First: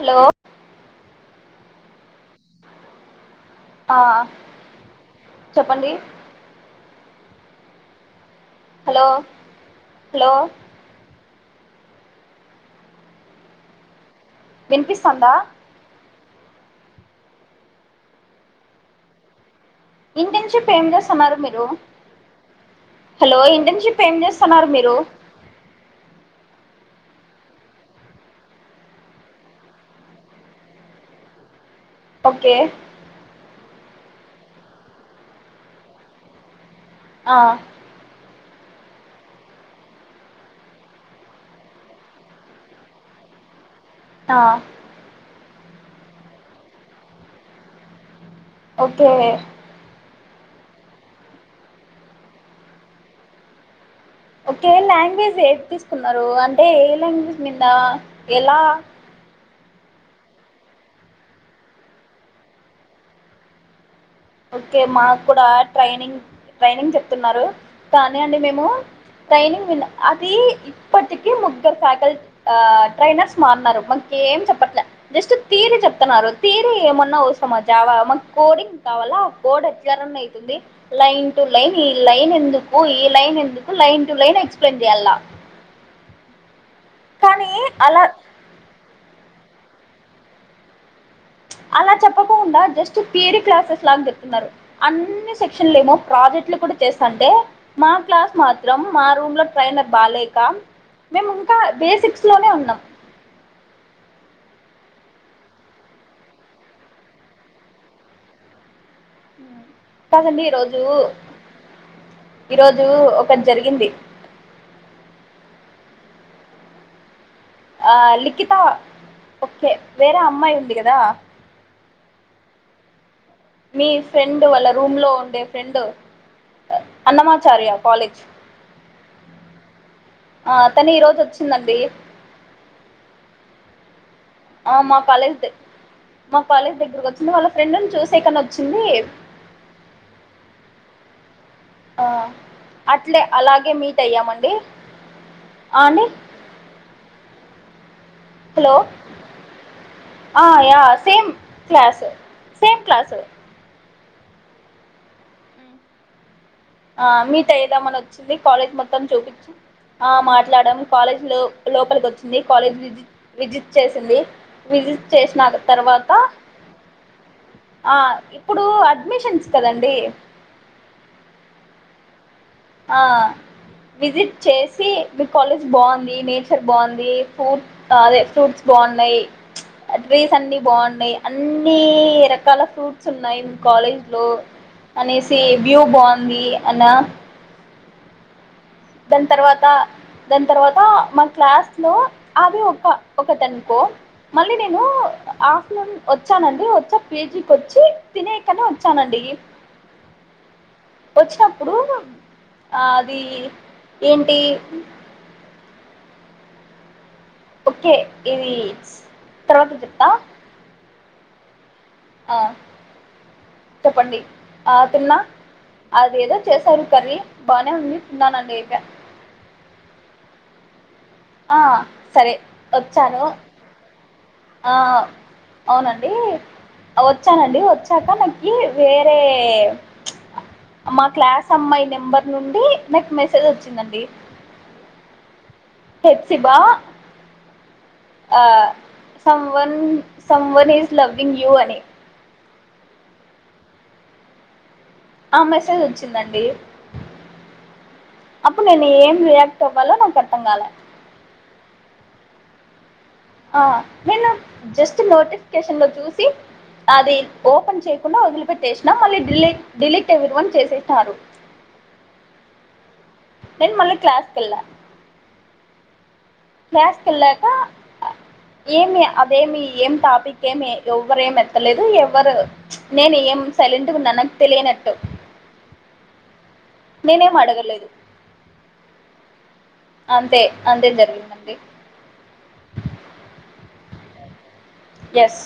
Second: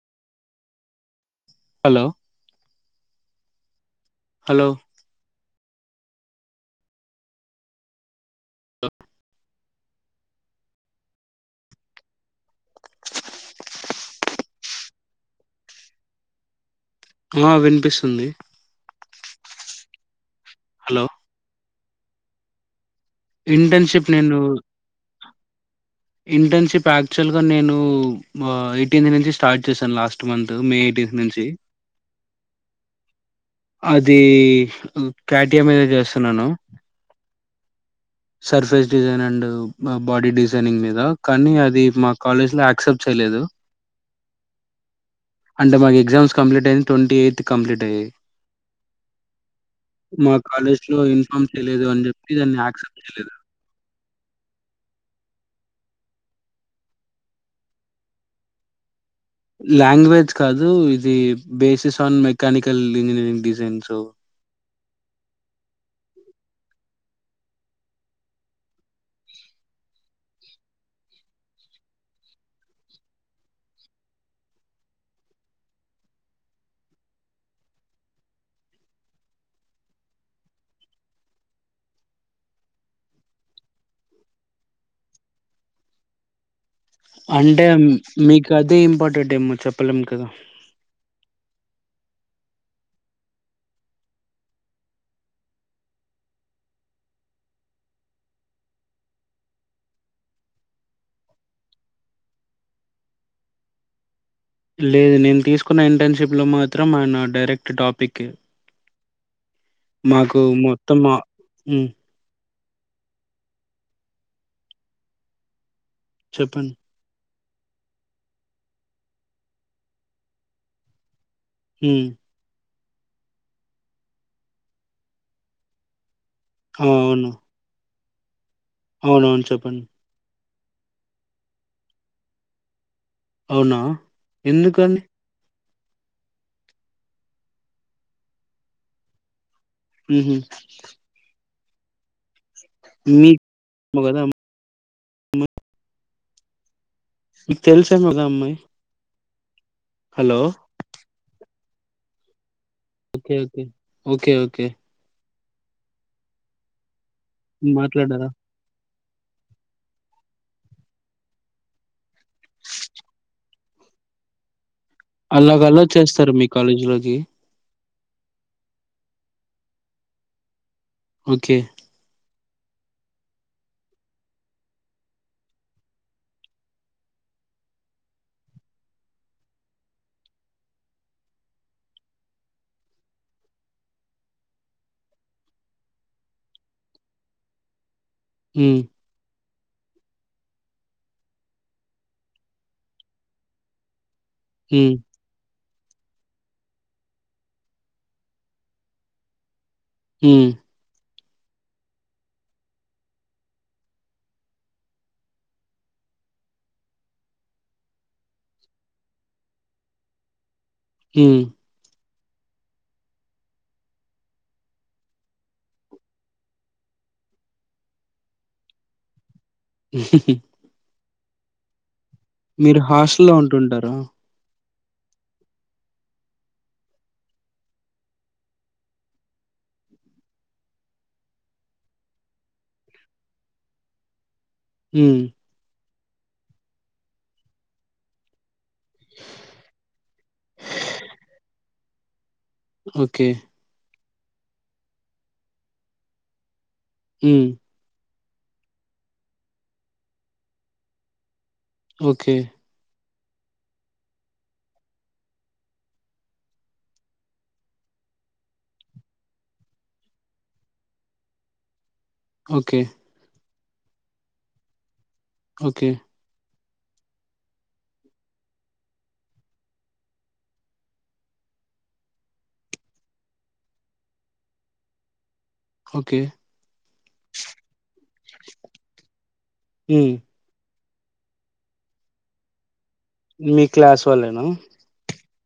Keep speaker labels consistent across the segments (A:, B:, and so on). A: Hello
B: hello
A: ఆ
B: hello
A: చెప్పండి hello hello వినిపిస్తన్దా
B: ఆ వినిపిస్తుంది
A: ఇంటర్న్షిప్ ఏం
B: హలో
A: చేస్తన్నారు మీరు హలో ఇంటర్న్షిప్ ఏం చేస్తున్నారు మీరు
B: ఇంటర్న్షిప్ యాక్చువల్ గా నేను ఎయిటీన్త్ నుంచి స్టార్ట్ చేశాను లాస్ట్ మంత్ మే ఎయిటీన్త్ నుంచి
A: ఓకే
B: అది క్యాటీయ మీద చేస్తున్నాను
A: ఆ
B: surface design and body designing మీద కానీ అది మా కాలేజ్ లో యాక్సెప్ట్ చేయలేదు
A: ఆ
B: అంటే మాకు exam complete [unintelligible] twenty eighth complete అయ్యయి
A: ఓకే
B: మా కాలేజ్ లో యూన్ఫామ్ చేయలేదు అని చెప్పి దాన్ని యాక్సెప్ట్ చేయలేదు
A: ఒకే లాంగ్వేజ్ ఏది తీసుకున్నారు అంటే ఏ లాంగ్వేజ్ మీద ఎలా
B: లాంగ్వేజ్ కాదు ఇది basis on mechanical engineering designs
A: okay మాకు కూడా ట్రైనింగ్ ట్రైనింగ్ చెప్తున్నారు కానీ అండి మేము ట్రైనింగ్ వి అది ఇప్పటికి ముగ్గుర్ ఫ్యాకల్ ఆ ట్రైనర్స్ మారన్నారు మకేం చెప్పట్లే జస్ట్ తీరి చెప్తున్నారు తీరి ఏమన్నా అవసరమా జావా మా కోడింగ్ కావాల కోడ్ అత్యారం అవుతుంది లైన్ టు లైన్ ఈ లైన్ ఎందుకు ఈ లైన్ ఎందుకు line to line to line explain చేయలా కానీ
B: అంటే
A: అలా
B: మీకు అదే ఇంపార్టెంట్ ఏమో చెప్పలేం కదా
A: అలా చెప్పకోకుండా జస్ట్ థియరీ క్లాసెస్ లాగా చెప్తున్నారు అన్ని సెక్షన్లు ఏమో ప్రాజెక్ట్లు కూడా చేస్తాంటే మా క్లాస్ మాత్రం మా రూమ్ లో ట్రైనర్ బాలేక మేము ఇంకా బేసిక్స్ లోనే ఉన్నాం
B: లేదు నేను తీసుకున్న ఇంటర్న్షప్ లో మాత్రం మన డైరెక్ట్ టాపికే మాకు
A: కాదండి
B: మొత్తం హ్మ్
A: ఈ రోజు ఒకటి జరిగింది
B: చెప్పండి
A: ఆ లిఖిత ఓకే వేరే అమ్మాయి ఉంది కదా
B: హ్మ్
A: మీ ఫ్రెండ్ వాళ్ళ రూమ్ లో ఉండే ఫ్రెండ్
B: అవును
A: సారి అపాలజీ
B: అవును అవును చెప్పండి
A: ఆతని ఈ రోజు వచ్చిందండి
B: అవునా
A: ఆ మా
B: ఎందుకని
A: కాలేజ్ దే మా కాలేజ్ దగ్గరకు వచ్చింది వాళ్ళ ఫ్రెండ్ని చూసేకని వచ్చింది
B: హ్మ్ హు
A: ఆ అట్లే
B: మీకు
A: అలాగే మీట్
B: కదా
A: అయ్యామండి ఆ అండీ
B: మీకు తెలుసేమోగ ఆ అమ్మాయ్
A: హలో ఆ yeah same class same class
B: okay okay okay
A: ఆ మీట్ అయిదామని
B: మాట్లాడారా
A: వచ్చింది కాలేజ్ మొత్తం చూపించి ఆ మాట్లాడము కాలేజ్ లో లోపలికి వచ్చి కాలేజ్ విజి విజిట్ చేసింది విజి చేసినారు
B: అలాగ అలో
A: తర్వాత
B: చేస్తారు మీ కాలేజ్ లోకి
A: ఆ ఇప్పుడు అడ్మిషన్స్ కదండి
B: ఓకే
A: ఆ విజిట్ చేసి మీ కాలేజ్ బాగుంది నేచర్ బాగుంది పూ అదే ఫ్రూట్స్ బాన్నాయ్ ట్రీస్ అన్ని బాన్నాయ్ అన్ని రకాల ఫ్రూట్స్ ఉన్నాయ్ మీ కాలేజ్ లో అనేసి వ్యూ బాగుంది అనా
B: హ్మ్
A: దాన్ తర్వాత దాన్ తర్వాత మా క్లాస్ లో అవి ఒక ఒకట అనుకో మళ్ళీ నేను
B: ఉమ్
A: ఆఫ్టర్నూన్ వచ్చానండి వచ్చా పేజీకి వచ్చి తినేకనీ వచ్చానండి
B: హ్మ్
A: వచ్చినప్పుడు ఆ అది ఏంటి ఓకే ఇది తర్వాత చెప్తా
B: హ్మ్
A: ఆ చెప్పండి ఆ తిన్నా అది ఏదో చేశారు కర్రీ బానే ఉంది. తిన్నానండి.
B: [unintelligible]
A: ఆ సరే
B: మీరు
A: ఒచ్చాను
B: హాస్టల్లో ఉంటుంటారా
A: ఆ అవునండి, వచ్చానండి వచ్చాక నాకి వేరే మా క్లాస్ అమ్మాయి నెంబర్ నుండి నాకు మెసేజ్ వచ్చిందండి.
B: మ్
A: తెచ్చి బా ఆ someone someone is loving you అని
B: ఓకే
A: ఆ మెసేజ్ వ.
B: మ్
A: అప్పుడు నేను ఏం రియాక్ట్ అవ్వాలో నాకు అర్థం కాలే
B: ఓకే
A: ఆ నేను జస్ట్ నోటిఫికేషన్ లో చూసి అది ఓపెన్ చేయకుండా వదిలిపెట్టేసినా మళ్ళీ డిలీట్ డిలీట్ ఎవ్వరివన్ చేసినారు. [inaudible]
B: ఓకే
A: నేను మళ్ళీ క్లాస్ కెళ్లా.
B: ఓకే
A: క్లాసు కెల్లాక ఏమి అదేమి ఏం టాపిక్ ఏమి ఎవ్వరూ ఏం ఎత్తలేదు ఎవరూ నేను ఏం సైలెంట్ గా ఉన్నా నాకు తెలియనట్టు.
B: ఓకే
A: నేనేమమీఅడగల్లేదు.
B: [inaudible] హ్మ్
A: అంతే అంతే జరిగిందండి.
B: మీ క్లాస్ వాళ్ళేనా?
A: ఎస్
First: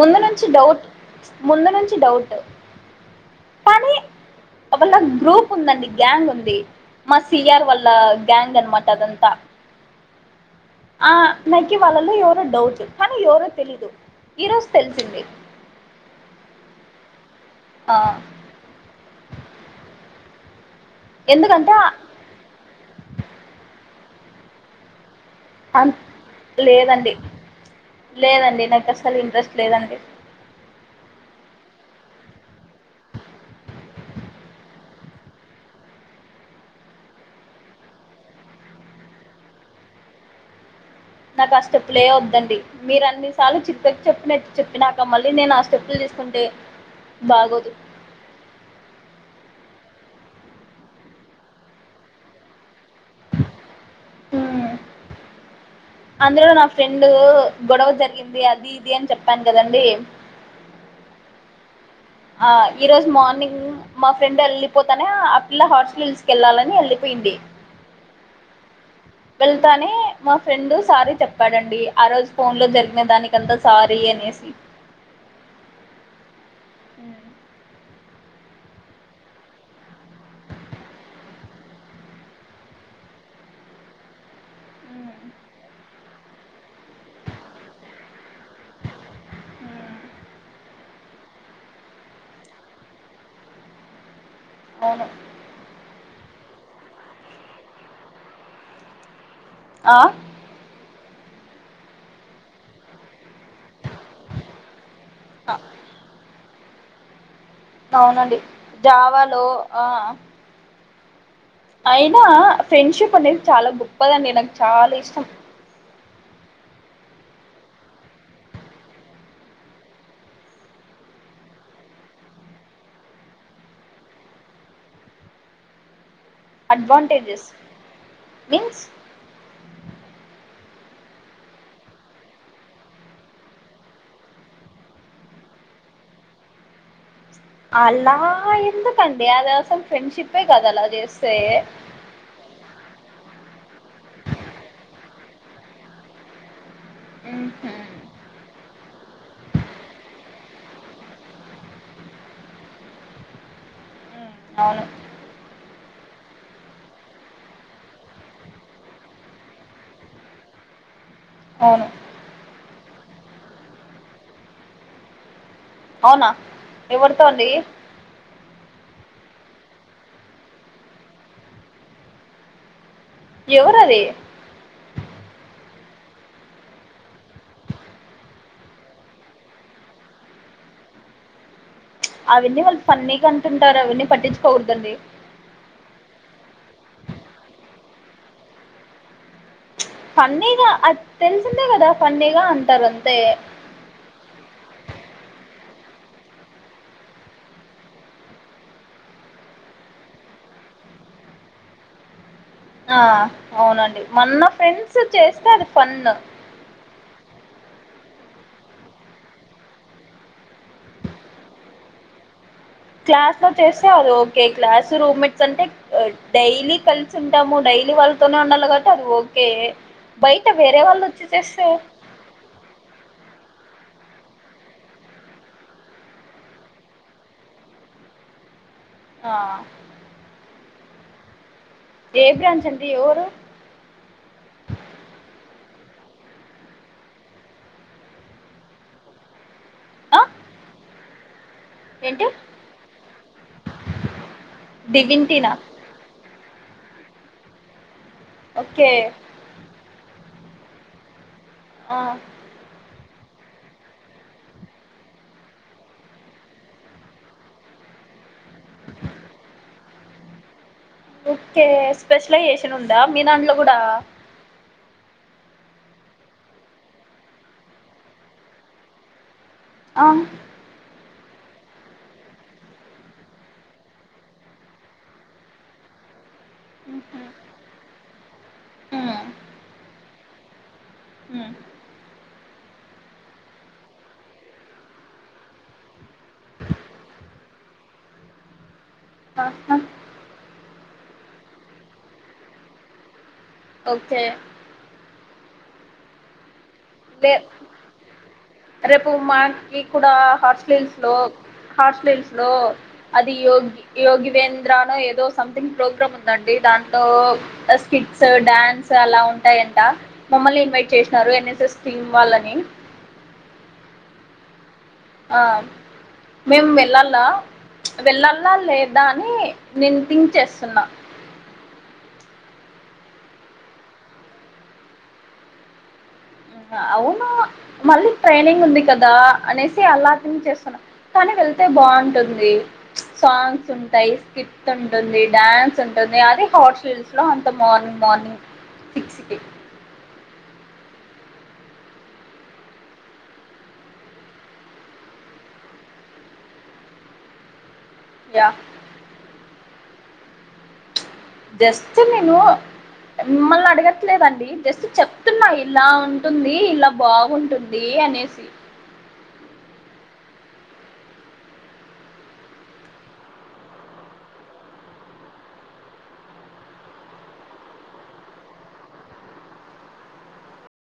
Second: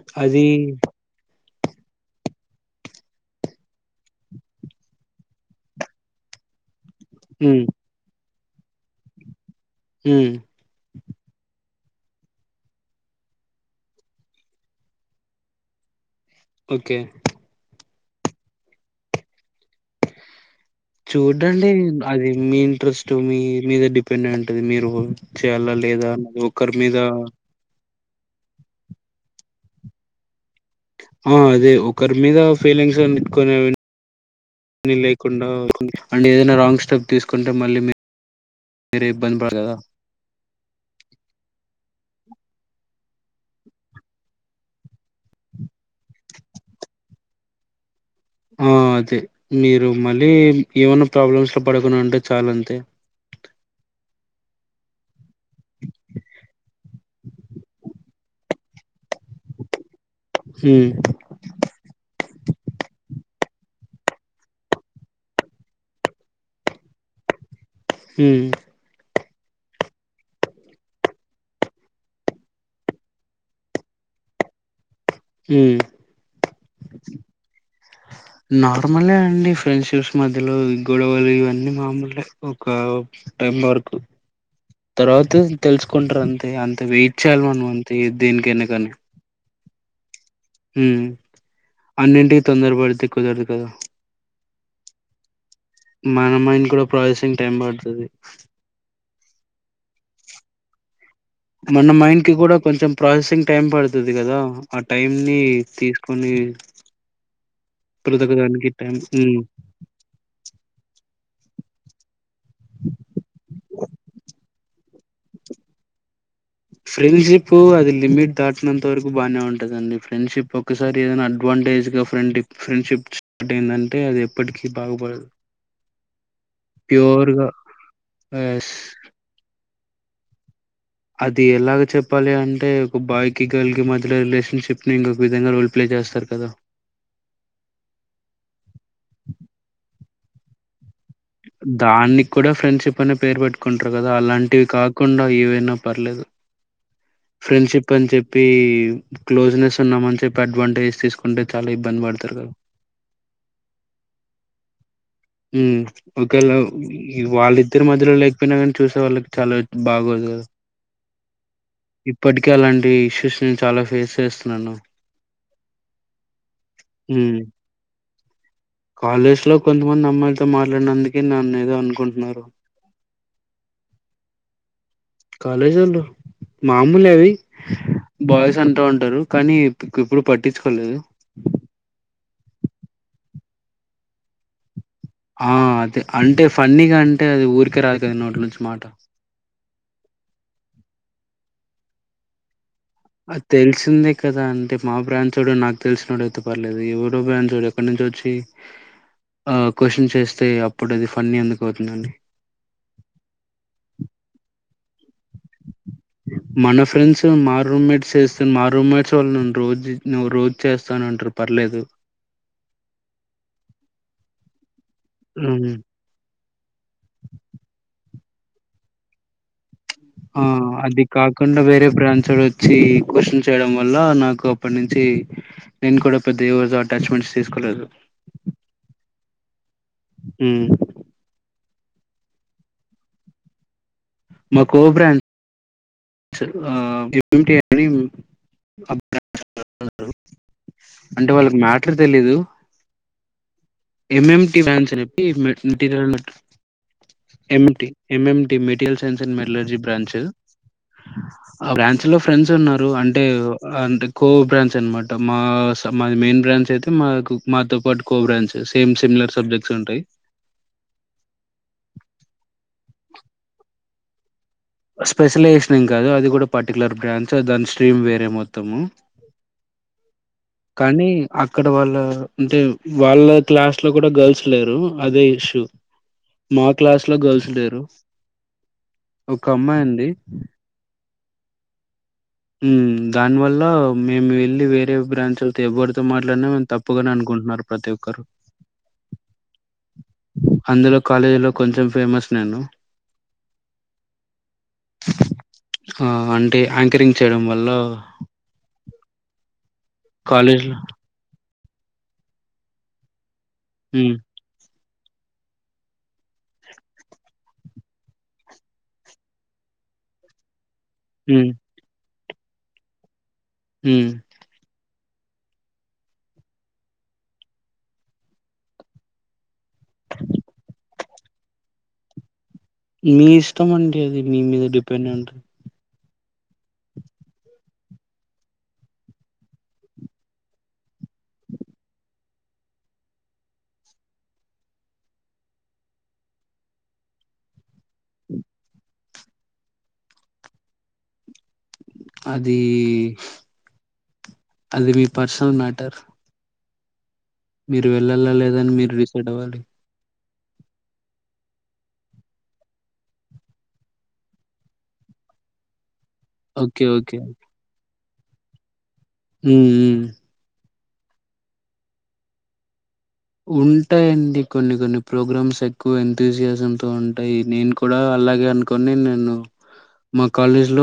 A: ముందు
B: అది
A: నుంచి డౌట్ ముందు నుంచి డౌట్ కానీ అబ్బా నా గ్రూప్ ఉందండి. గ్యాంగ్ ఉంది. మా
B: హ్మ్
A: సిఆర్ వాళ్ల గ్యాంగ్ అన్మాట అదంతా
B: మ్
A: ఆ నాకి వాళ్ళలో ఎవరో డౌట్ కానీ ఎవరో తెలీదు ఈ రోజు తెలిసింది.
B: ఓకే
A: ఆ
B: చూడండి
A: ఎందుకంటే
B: అది మీ ఇంట్రెస్ట్ మీ మీద డిపెండ్ అయ్యింటాది మీ రోల్. చేయాలా
A: అన్
B: లేదా ఒకరి మీద
A: లేదండి లేదండి నాకు అసలు ఇంట్రెస్ట్ లేదండి.
B: ఆ అదే ఒకరి మీద ఫీలింగ్స్ అన్నీ పెట్టుకొని లేకుండా అండ్ ఏదైనా రాంగ్ స్టెప్ తీసుకుంటే మళ్ళీ మీ మీరే ఇబ్బంది పడతారు గదా.
A: నాకు ఫస్ట్ స్లిప్ లే వద్దండి. మీరు అన్నిసార్లు చిలుకకు చెప్పినట్టు చెప్పినాక మళ్ళీ నేను ఆ స్టెప్పులు తీసుకుంటే బాగోదు.
B: ఆ అదే మీరు మళ్ళీ ఏమన్నా ప్రాబ్లమ్స్ లో పడకుండా ఉంటే చాలు అంతే.
A: హ అందులో నా ఫ్రెండ్ గొడవ జరిగింది అది ఇది అని చెప్పాను కదండి
B: ఉమ్మ్
A: ఆ ఈ రోజు మార్నింగ్ మా ఫ్రెండ్ వెళ్ళిపోతానే ఆ పిల్ల హౌర్సీ హిల్స్ కి వెళ్ళాలని వెళ్ళిపోయింది
B: ఉమ్మ్
A: వెళ్తానే మా ఫ్రెండ్ సారీ చెప్పాడండి ఆ రోజు ఫోన్ లో జరిగిన దానికంతా సారీ అనేసి
B: ఉమ్ నార్మలే అండి ఫ్రెండ్షిప్స్ మధ్యలో గొడవలు ఇవన్నీ మామూలే ఒక టైం వరకు తర్వాత తెలుసుకుంటారు అంతే అంత వెయిట్ చేయాలి మనం అంతే దేనికైన కానీ ఉమ్ అన్నింటికిీ తొందర పడితే కుదరదు కదా
A: అవును
B: మన మైండ్ కూడా ప్రాసెసింగ్ టైం పడుతది
A: ఆ
B: మన మైండ్ కి కూడా కొంచెం ప్రాసెసింగ్ టైం పడుతుంది కదా ఆ టైం ని తీ కొన్ని
A: అవునండి
B: టైం ఉమ్
A: జావాలో ఆ అయినా ఫ్రెండ్షిప్ అనేది చాలా గొప్పదండి నాకు చాలా ఇష్టం
B: ఫ్రెండ్షిప్ అది లిమిట్ దాటినంత వరకు బాగానే ఉంటదండి ఫ్రెండ్షిప్ ఒకసారి ఏదైనా అడ్వాంటేజ్గా ఫ్రెండ్ ఫ్రెండ్షిప్ స్టార్ట్ అయిందంటే అది ఎప్పటికీ బాగుపడదు ప్యూర్
A: అడ్వాంటేజెస్
B: గా ఎస్
A: మీన్స్
B: అది ఎలాగ చెప్పాలి అంటే ఒక బాయ్ కి గర్ల్ కి మధ్యలో రిలేషన్షిప్ని ఇంకొక విధంగా ప్లే చేస్తారు కదా
A: అలా ఎందుకండి అది అసలు ఫ్రెండ్షిప్ కాదు అలా చేస్త
B: దాన్ని కూడా ఫ్రెండ్షిప్ అనే పేరు పెట్టుకుంటారు కదా అలాంటివి కాకుండా ఏవైనా పర్లేదు
A: మ్మ్హ్మ్.
B: ఫ్రెండ్షిప్ అని చెప్పి పి క్లోజ్నెస్ ఉన్నామని చెప్పి అడ్వాంటేజ్ తీసుకుంటే చాలా ఇబ్బంది పడతారు కదా
A: అవును
B: ఉమ్ ఒకేళ వాళ్ళ ఇద్దరి మధ్యలో లేకపోయినా కానీ చూసే వాళ్ళకి చాలా బాగోదు కదా
A: అవును
B: ఇప్పటికే అలాంటి ఇష్యూస్ నేను చాలా ఫేస్ చేస్తున్నాను
A: అవునా ఎవరితో
B: ఉమ్
A: అండి
B: కాలేజ్ లో కొంతమంది అమ్మాయిలతో మాట్లాడినందుకే నన్ను ఏదో అనుకుంటున్నారు
A: ఎవరు అది
B: కాలేజ్ వాళ్ళు మామూలే అవి బాయ్స్ అంటా ఉంటారు కానీ ఇప్పుడు పట్టించుకోలేదు
A: అవన్నీ వాళ్ళు ఫన్నీ గా అంటుంటారు అవన్నీ పట్టించుకోకూడదు అండి
B: ఆ అదే అంటే ఫన్నీగా అంటే అది ఊరికే రాదు కద నోటి నుంచి మాట
A: ఫన్నీగా అది తెలిసిందే కదా ఫన్నీగా అంటారు అంతే
B: అది తెలిసిందే కదాంటే మా బ్రాంచ్ వాడు నాకు తెలిసినోడు అయితే పర్లేదు ఎవరో బ్రాంచ్ వాడు ఎక్కడి నుంచో వచ్చి
A: అ
B: ఆ క్వశ్చన్స్ చేస్తే అప్పుడు అది ఫన్నీ ఎందుకు అవుతుందండి.
A: ఆ అవునండి మన్న ఫ్రెండ్స్ చేస్తే అది పన్న.
B: మన ఫ్రెండ్స్ మా రూమ్మేట్స్ చేస్తాను మా రూమ్మేట్స్ వాల్ల రోజు ను్వు రోజు చేస్తాన అంటారు పర్లేదు.
A: క్లాస్ లో చేస్తే అ ఓకే క్లాస్ రూమ్మేట్స్ అంటే.
B: హ్మ్.
A: డైలీ కలిసి ఉంటాము డైలీ వాళ్ళతోనే ఉండాలి కాబట్టి అది ఓకే. బయట
B: ఆ
A: వేరే వాళ్ళు వచ్చి
B: అదికాకుడా
A: చేస్తే
B: వేరే బ్రాంచ్ వచ్చి క్యూస్షన్ చేయడం వల్ల నాకు అప్పటి నుంచి నేను కూడా పెద్ద ఎవరితోనూ అటాచ్మెంట్స్ తీసుకోలేదు.
A: ఆ
B: హ
A: ఏ బ్రాంచ్ అంటే ఎవరు
B: మా కో బ్రాడ్ [unintelligible]
A: ఆ
B: అంటే వాళ్ళకి మ్యాటర్
A: ఏంటి
B: తెలిదు ఎంఎటి బ్రాన్స్ అనిచేప్పి
A: డివింటీనా
B: material MA MMT
A: okay
B: material science and మెటజీ బ్రాంచె ఆ బ్రాంచ్ లో ఫ్రెండ్స్ ఉన్నారు అంటే అంటే కో బ్రాంచ్ అనమాట మా మాది మెయిన్ బ్రాంచ్ అయితే మాకు మాతో పాటు co branch. Same similar subjects ఉంటాయి.
A: ఓకే స్పెషలైజేసాన్ ఉందా మీ దాంలో కూడా
B: స్పెషలైజేషన్ం కాదు అది కూడా పర్టికులర్ బ్రాంచ్ దాని స్ట్రీమ్ వేరే మొత్తము
A: ఆ
B: కానీ అక్కడ వాళ్ళ అంటే వాళ్ళ క్లాస్ లో కూడా గర్ల్స్ లేరు అదే ఇష్యూ మా క్లాస్ లో గర్ల్స్ లేరు ఒక అమ్మాయి ఉంది
A: ఉ
B: దానివల్ల మేము వెళ్ళి వేరే బ్రాంచ్లతో ఎవరితో మాట్లాడినా మేము తప్పు తప్పుగానే అనుకుంటున్నారు ప్రతి ఒక్కరు.
A: హహ
B: అందులో కాలేజీలో కొంచెం ఫేమస్ నేను.
A: ఓకే
B: ఆ అంటే ఆయాంకరింగ్.
A: ల రేపు మాకి కూడా హార్ట్
B: కాలేజ్‌లో
A: స్లీవ్స్. లో హాస్టల్స్ లో అదియోగి
B: హ్మ్.
A: యోగివేంద్రనో ఏదో సంథింగ్ ప్రోగ్రామ్ ఉందండి దాంతో స్కిట్స్ డడాన్స్ అలా ఉంటాయంట. మమ్మల్ని ఇన్వైట్ చేసినారు
B: హ్మ్.
A: ఎన్ఎస్ఎస్ టీమ్ వాళ్ళని.
B: హ
A: ఆ మేము వెళ్ళాల వెళ్ళాల లేదా అని నిను థింక్ చేస్తున్నా
B: మీ ఇష్టం అండి అది మీ మీద డిపెండ్ అయ్యి ఉంటది
A: అవునా మళ్ళీ ట్రైనింగ్ ఉంది కదా అనేసి అల థింక్ చేస్తున్నా. కాని వెళ్తే బాగుంటుంది సాంగ్స్ ఉంటాయి స్క్రిప్ట్ ఉంటుంది డడాన్స్ ఉంటుంది అది హార్సీ హిల్స్ లో అంత మార్నింగ్ మార్నింగ్ సిక్స్కి.
B: అది అది మీ పర్సనల్ మ్యాటర్ మీరు వెళ్ళాలా
A: యా
B: లేదాని మీరు డిసైడ్ అవ్వాలి
A: జస్ట్ నేను మిమ్మల్ని అడగట్లేదండి జస్ట్ చెప్తున్నా ఇలా ఉంటుంది
B: ఓకే.
A: ఇలా
B: ఓకే.
A: బాగుంటుంది అనేసి
B: మ్మ్ ఉంటాయండి కొన్ని కొన్ని ప్రోగ్రామ్స్ ఎక్కువ ఎంతూజియాజ తో ఉంటాయి నేను కూడా అలాగే అనుకుని నేను మా కాలేజ్ లో